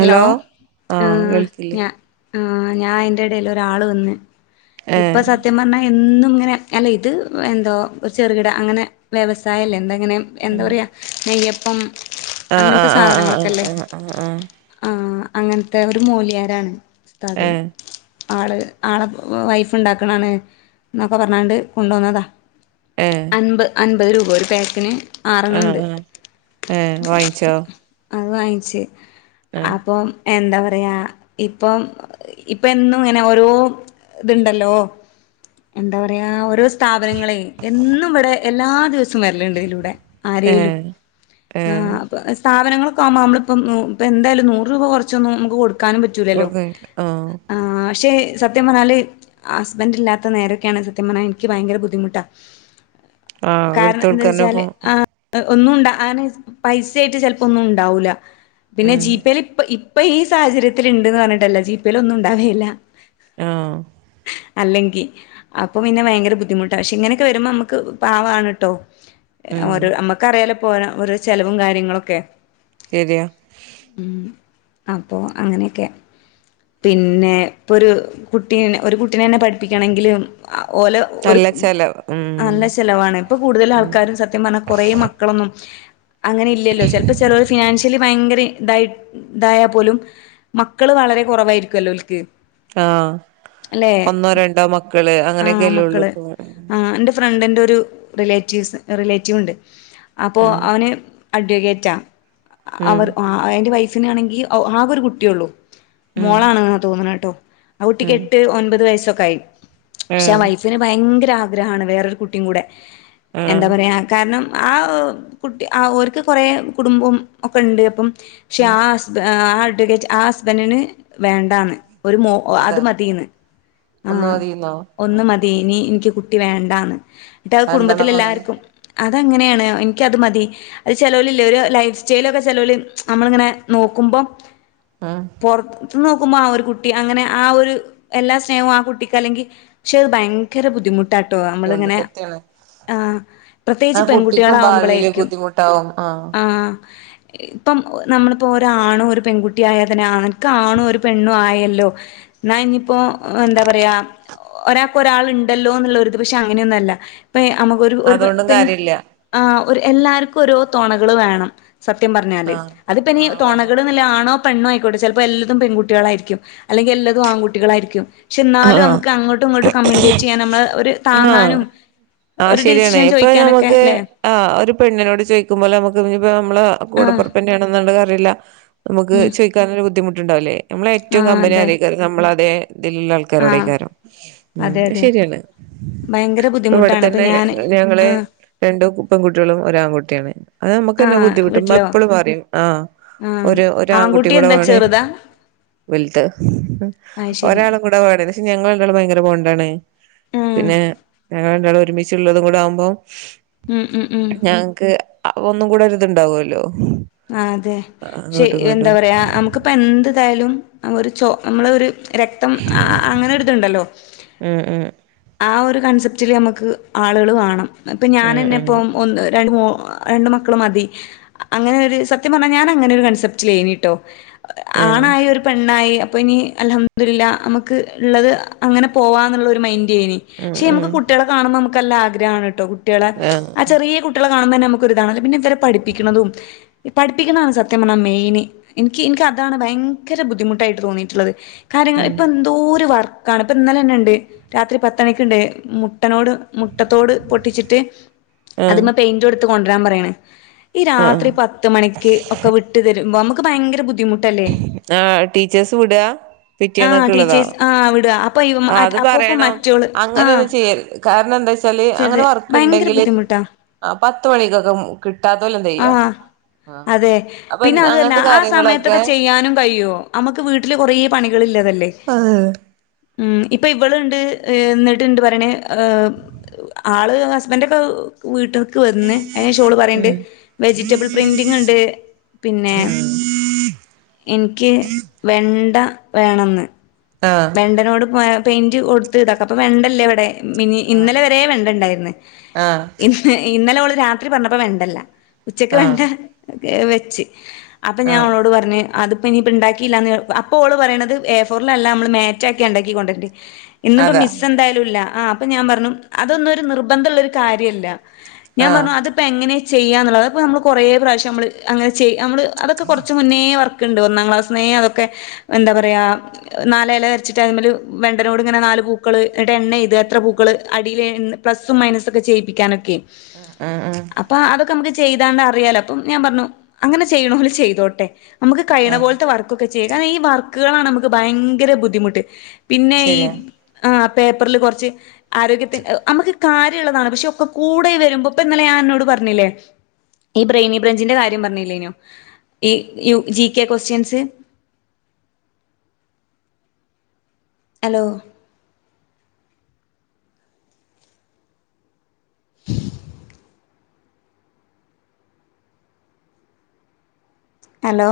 Hello ആഹ് ഞാ ആഹ് ഞാഅയിൻ്റെടയല് ഒരാള് വന്ന് ഇപ്പൊ ഏഹ് സ സത്യം പറഞ്ഞാൽ എന്നും ഇങ്ങനെ അല്ല ഇത് എന്തോ ചെറുകിട അങ്ങനെ വ്യവസായല്ലേ എന്താങ്ങനെ എന്താ പറയാ നെയ്യപ്പം ആഹ ആഹ ആഹ ആഹ ആഹ ആഹ ആഹ ആഹ ആ അങ്ങനത്തെ ഒരു മൂലിയാരാണ് ഉസ്താദ്‌ ഏഹ് ആള് ആളെ വൈഫ് ഉണ്ടാക്കണാണ് എന്നൊക്കെ പറഞ്ഞാണ്ട് കൊണ്ട് വന്നതാണ് ഏ അമ്പത് രൂപ ഒരു പാക്കിൽ ആഹ് ആറെണ്ണണ്ട് ആഹ് ഏഹ് വാങ്ങിച്ചോ അത് വാങ്ങിച്ചേ ആഹ അപ്പം എന്താ പറയാ ഇപ്പം ഇപ്പൊ എന്നും ഇങ്ങനെ ഓരോ ഇത്ണ്ടല്ലോ എന്താ പറയാ ഓരോ സ്ഥാപനങ്ങളെ എന്നും ഇവിടെ എല്ലാ ദിവസവും വരലിണ്ടിതിലൂടെ ആരേലും ഏഹ് ഏഹ് സ്ഥാപനങ്ങളൊക്കെ ആകുമ്പോ നമ്മളിപ്പം ഇപ്പ എന്തായാലും നൂറു രൂപ കുറച്ചൊന്നും നുക്ക് കൊടുക്ക ക്കാനും പറ്റൂലല്ലോ കൊടുക്കാനില്ല ആഹ് പക്ഷെ സത്യം പറഞ്ഞാൽ ഹസ്ബൻ്ല്ലാത്ത നേരൊക്കെയാണെങ്കിൽ സത്യം പറഞ്ഞാൽ എനിക്ക് ഭയങ്കര ബുദ്ധിമുട്ടാണ് ആഹ് എടുത്ത് കാരണം എന്താ കൊടുക്കന്നെ വെച്ചാല് ഫോൺ ആഹ ഒന്നും അങ്ങനെ പൈസ ആയിട്ട് ചിലപ്പോ ഒന്നും ഉണ്ടാവൂല പിന്നെ ഉം ജി പെ ഇപ്പ ഇപ്പൊ ഈ സാഹചര്യത്തില്ണ്ടന്ന് പറഞ്ഞിട്ടല്ല ജീപ്പേൽ ഒന്നും ഉണ്ടാവലില്ല ആഹ അല്ലെങ്കി അപ്പം പിന്നെ ഭയങ്കര ബുദ്ധിമുട്ടാണ് പക്ഷെ ഇങ്ങനെയൊക്കെ വരുമ്പോ നമുക്ക് പാവാണ്‌ടോ ഉം ഓരോ നമ്മക്കറിയാലോ ഇപ്പൊ ഓരോ ചിലവും കാര്യങ്ങളൊക്കെ ശരിയാ ഉം അപ്പൊ അങ്ങനെയൊക്കെ പിന്നെ ഇപ്പോൾ ഒരു കുട്ടീ ഒരു കുട്ടീനെ തന്നെ പഠിപ്പിക്കണമെങ്കിലും ഓലോ നല്ല ചെലവ നല്ല ചെലവാണ് ഇപ്പൊ കൂടുതൽ ആൾക്കാരും സത്യം പറഞ്ഞാൽ കുറെ മക്കളൊന്നും അങ്ങനെ ഇല്ലല്ലോ ചിലപ്പോൾ ചിലർ ഫിനാൻഷ്യലി ഭയങ്കര ഇതായി ഇതായാൽ പോലും മക്കള് വളരെ കുറവായിരിക്കുമല്ലോ ഓര്ക്ക് ആഹ ഒന്നോ രണ്ടോ മക്കള് അങ്ങനെയൊക്കെല്ലേ ഉള്ളൂ ഇപ്പൊ ആഹ എൻ്റെ ഫ്രണ്ടിന്റെ ഒരു റിലേറ്റീവ്സ് റിലേറ്റീവ് ഉണ്ട് അപ്പോൾ ഉം അവന് അഡ്വക്കേറ്റാ ഉം അവർ അവന്റെ വൈഫിനാണെങ്കിൽ ആകെ ഒരു കുട്ടിയുള്ളു ഉം മോളാണ്ന്നാ തോന്നുന്നത് കേട്ടോ ആ കുട്ടിക്ക് ഉം എട്ട് ഒൻപത് വയസ്സൊക്കെ ആയി പക്ഷെ ആ ആഹ് വൈഫിന് ഭയങ്കര ആഗ്രഹമാണ് വേറൊരു കുട്ടിയും കൂടെ എന്താ ആഹ് പറയുക കാരണം ആ കുട്ടി ആ ഓർക്ക് കുറേ കുടുംബം ഒക്കെ ഉണ്ട് അപ്പം പക്ഷെ ഉം ആ ആ അഡ്വക്കേറ്റ് ആ ഹസ്ബൻഡിന് വേണ്ടാന്ന് ഒരു മോ അത് അതെ മതീന്ന് ആ ഒന്ന് മതിന്നോ ഒന്ന് ആഹ് മതി ഇനി എനിക്ക് കുട്ടി വേണ്ടാന്ന് എന്നിട്ട് ആ കുടുംബത്തില് അതെന്താണാവോ അങ്ങനെ എല്ലാവർക്കും അതങ്ങനെയാണ് എനിക്കത് മതി അത് ചെലോലില്ലേ ഒരു ലൈഫ് സ്റ്റൈലൊക്കെ ചെലോല് നമ്മളിങ്ങനെ നോക്കുമ്പോൾ ഉം പുറത്ത് നിന്ന് നോക്കുമ്പോ ആ ഒരു കുട്ടി അങ്ങനെ ആ ഒരു എല്ലാ സ്നേഹവും ആ കുട്ടിക്ക് അല്ലെങ്കിൽ പക്ഷെ അത് ഭയങ്കര ബുദ്ധിമുട്ട് ട്ടാട്ടോ ബുദ്ധിമുട്ട് നമ്മളിങ്ങനെ സത്യാണ് ആ പ്രത്യേകിച്ച് കുട്ടിക്കും ഭാവിയില് പെൺകുട്ടികളാവുമ്പോളായിരിക്കും ബുദ്ധിമുട്ടാവും ട്ടാവും ആ ആഹ് ഇപ്പം നമ്മളിപ്പോ ഒരാണും ഒരു പെൺകുട്ടിയും ആയാ തന്നെ അനക്ക് ആണും ഒരു പെണ്ണും ആയല്ലോ എന്നാ ഇനിയിപ്പോൾ എന്താ പറയുക ഒരാൾക്ക് ഒരാൾ ഉണ്ടല്ലോ എന്നുള്ളൊരു ഇത് പക്ഷെ അങ്ങനെയൊന്നും അല്ല ഇപ്പ നമുക്കൊരു അതുകൊണ്ടും കാര്യല്ല ആ ഒരു എല്ലാർക്കും ഓരോ തൊണകള് വേണം സത്യം പറഞ്ഞാല് ആഹ് അതിപ്പനി ആഹ് വേണം തുണകൾ എന്നുള്ളത് ആണോ പെണ്ണോ ആയിക്കോട്ടെ ചിലപ്പോ എല്ലതും പെൺകുട്ടികളായിരിക്കും അല്ലെങ്കി എല്ലാതും ആൺകുട്ടികളായിരിക്കും പക്ഷെ എന്നാലും ആഹ് നമുക്ക് അങ്ങോട്ടും ഇങ്ങോും കമ്മ്യൂണിക്കേറ്റ് ചെയ്യൻ നമ്മൾ ഒരു, ആഹ് താങ്ങാനും ഒരു ഡിസിഷൻ ചോദിക്കാനൊക്കെ അല്ലെ, ആഒരു പെണ്ണിനോട് ചോദിക്കുമ്പോലെ നമുക്ക് ഇനിപ്പ നമ്മള് ആഹ് കൂടപ്പൊറപ്പ്‌ തന്നെയാണെന്നറിയില്ല നമുക്ക് ഉം ചോദിക്കാനൊരു ബുദ്ധി മുട്ടുണ്ടാവില്ലേ നമ്മളെ ഏറ്റവും ആഹ് കമ്പനി അതെ ആരായിക്കാറ് നമ്മളതെ ഇതിലുള്ള ആഹ് ആൾക്കാരോടയ്കാരം ഉ അതെ അത് അതെ ശെരിയാണ് ഭയങ്കര ഇപ്പ ബുദ്ധിമുട്ടാണ് ഇപ്പൊ ഇവിടെത്തന്നെ ഞാന് ഞങ്ങളെ ആഹ് രണ്ടു കു പെൺകുട്ടികളും ഒര് ആൺകുട്ടിയാണ് അത് നമ്മുക്ക്ന്നെ ആഹ് ബുദ്ധിമുട്ടും മ്മ വീട്ടിലോ എപ്പളും പറയും ആ ആഹ് ഒരു ഒരു ആൺകുട്ടി കൂടെ എന്താ വേണേ ചെറുതാ വിൽത്തെ അയ് ശരി ഒരാളും കൂടെ വേണരുന്നു പക്ഷെ ഞങ്ങള് രണ്ടാളും ഭയങ്കര പോണ്ടാണ്, ഉം പിന്നെ ഞങ്ങൾ രണ്ടാളും ഒരുമിച്ചുള്ളതും കൂടെ ആവുമ്പോം ഉം ഉം ഉം ഞങ്ങക്ക് ഒന്നും കൂടെ ഒര്ത്ണ്ടാവുല്ലോ ആഹ് അതെക്ഷെ എന്താ പറയാ നമുക്കിപ്പ എന്ത്തായാലും ഒരു ചൊ നമ്മള ഒരു, രക്തം അങ്ങനൊരിതുണ്ടല്ലോ ഉം ഉം ആ ഒരു കൺസെപ്റ്റില് നമുക്ക് ആളുകൾ വാണം ഇപ്പം ഞാൻന്നെ ഉം ഇപ്പം ഒന്ന് രണ്ട് മോ രണ്ട് മക്കള് മതി അങ്ങനെ ഒരു സത്യം പറഞ്ഞാൽ ഞാൻ അങ്ങനെ ഒരു കൺസെപ്റ്റ് ലേനീട്ടോ ആണായ ഒരു പെണ്ണായി അപ്പോ ഇനി അൽഹംദിരില്ല നമുക്ക് ഉള്ളത് അങ്ങനെ പോവാ എന്നുള്ള ഒരു മൈൻഡായ്നി പക്ഷെ ഉം നമുക്ക് കുട്ടികളെ കാണുമ്പോൾ നമുക്ക്നല്ലാ ആഗ്രഹമാണ് കേട്ടോ കുട്ടികളെ ആഹ് ഉം ആ ഉം ചെറിയ, കുട്ടികെളെ കാണുംപ തന്നെ നമുക്കൊരുതാണല്ല പിന്നെ ഇവരെ പഠിപ്പിക്കുന്നതും പിപ്പിക്കുന്നതാണ് സത്യ പറഞ്ഞാൽ മെയിൻ ഇനിക്ക് ഇനിക്ക് അതാണ് ഭയങ്കര ബുദ്ധിമുട്ടായിട്ട് തോന്നിയിട്ടുള്ളത്, ആഹ് കാര്യങ്ങൾ ഉം ഇപ്പോ എന്തോരു വർക്കാണ് ഇപ്പോം ഇന്നലെ തന്നെ ഉണ്ട് രാത്രി പത്തണിക്ക്ണ്ട് മുട്ടനോട് മുട്ടത്തോട് പൊട്ടിച്ചിട്ട് അതിമ്മെ പെയി ഇ എടുത്ത് കൊണ്ടുവരാൻ പറയണ് ഈ ആഹ് രാത്രി ആഹ് പത്ത് മണിക്ക് ഒക്കെ വി രും നമുക്ക് ഭയര ബുദ്ധിമു അല്ലെ ആഹ് ടീച്ചേഴ്സ് വിടാ ആഹ് പിറ്റേന്നൊക്കെ ടീച്ചേർസ് ആഹ് വ്ടാ പ്പയ് മ അപ്പൊ ണം അങ്ങനെയൊന്നും ചെയ്യര് ത് കാരണം എന്താ വച്ചാല് അങ്ങനെ ചെറുത് വർക്ക് ഭയങ്കര ഉണ്ടെങ്കില് ബുദ്ധിമുട്ടാ ആ പത്ത് മണിക്കൊക്കെ കിട്ടാതോൽ എന്താ ചെയ്യ ആഹ് അതെ പിന്നെ അതല്ല ആ കാര്യങ്ങളൊക്കെ സമയത്തൊക്കെ ചെയ്യാനും കഴിയോ നമുക്ക് വീട്ടില് കുറെ പണികള്ള്ളതല്ലേ ആഹ് ഉം ഇപ്പൊ ഇവളുണ്ട് എന്നിട്ട്ണ്ട് പറണേ ഏ ആള് ഹസ്ബന്റ് ഒക്കെ വീട്ടിൽക്ക് വന്ന് അതിനേഷോള് പറയണ്ട് വെജിറ്റബിൾ പ്രിന്റിങ് ണ്ട് പിന്നെ, എനിക്ക് വെണ്ട വേണംന്ന്, ആഹ്, വെണ്ടനോട് പെയിന്റ് കൊടുത്ത് ഇതാക്കും അപ്പോൾ വെണ്ടല്ല വിടെ, ആഹ് ഇന്നലെ വരെ വേണ്ടണ്ടായിര്ന്ന് ആഹ് ഇന്നലെ ഓള് രാത്രി പറഞ്ഞപ്പൊ വെണ്ടല്ല ഉച്ചക്ക് ആഹ് വെണ്ട വെച്ച്, അപ്പൊ ഞാൻ ആഹ് ഓളോട് പറഞ്ഞ് അത്പ്പൊ ഇനിപ്പൊ ഇണ്ടാക്കീല്ലാന്ന് അപ്പൊ ഓള് പറയണത് എ ഫോറിലല്ല നമ്മള്, മേറ്റാക്കിണ്ടാക്കി കൊണ്ടോരണ്ടി, ഇന്ന്പ്പോ അതാ മിസ് എന്തായാലുംല്ല, അപ്പൊ ഞാൻ പറഞ്ഞു അതൊന്നും ഒരു നിർബന്ധള്ള ഒരു കാര്യല്ല ഞാൻ ആഹ് പറഞ്ഞു അത്, ഇപ്പോൾ എങ്ങനെ ചെയ്യാന്നുള്ളത്പ്പോൾ നമ്മള് കുറേ പ്രാവശ്യം നമ്മൾ അങ്ങനെ ചെയ്യ നമ്മൾ അതൊക്കെ കുറച്ച് മുന്നേ വർക്ക്, ണ്ട് ഒന്നാം ക്ലാസ്ന്നേ അതൊക്കെ എന്താ പറയാ, നാല് എല വരച്ചിട്ട് അതിമ്മൽ വെണ്ടേനോട് ഇങ്ങനെ നാല് പൂക്കള് എന്നിട്ട് എണ്ണ എയ്ത എത്ര പൂക്കൾ, അതിലെ പ്ലസ്സും മൈനസും ഒക്കെ ചെയ്യിപ്പിക്കാനൊക്കെ, ആഹ് ആ്, അപ്പൊ അതൊക്കെ നമുക്ക് ചെയ്താണ്ട് അറിയാലൊ അപ്പം ഞാൻ പറഞ്ഞു അങ്ങനെ ചെയ്ണോല് ചെയ്തോട്ടെ, നമുക്ക് കഴിയണ ആഹ് പോലത്തെ വർക്കൊക്കെ ചെയ്യുക ഈ വർക്കുകളാണ് നമുക്ക് ഭയങ്കര ബുദ്ധിമുട്ട്, പിന്നെ ഈ ശരിയാ ആ പേപ്പറിൽ കൊറച്ച് ആരോഗ്യത്തി നമുക്ക്, കാര്യള്ളതാണ്, പക്ഷെ ഒക്കെ കൂടെ വരുമ്പൊ ഇപ്പൊ ഇന്നലെ ഞാൻ നി ന്നോട് പറഞ്ഞില്ലേ? ഈ ബ്രെയിനി ബ്രാഞ്ചിന്റെ കാര്യം പറഞ്ഞില്ലേനു ഈ യ G K questions hello hello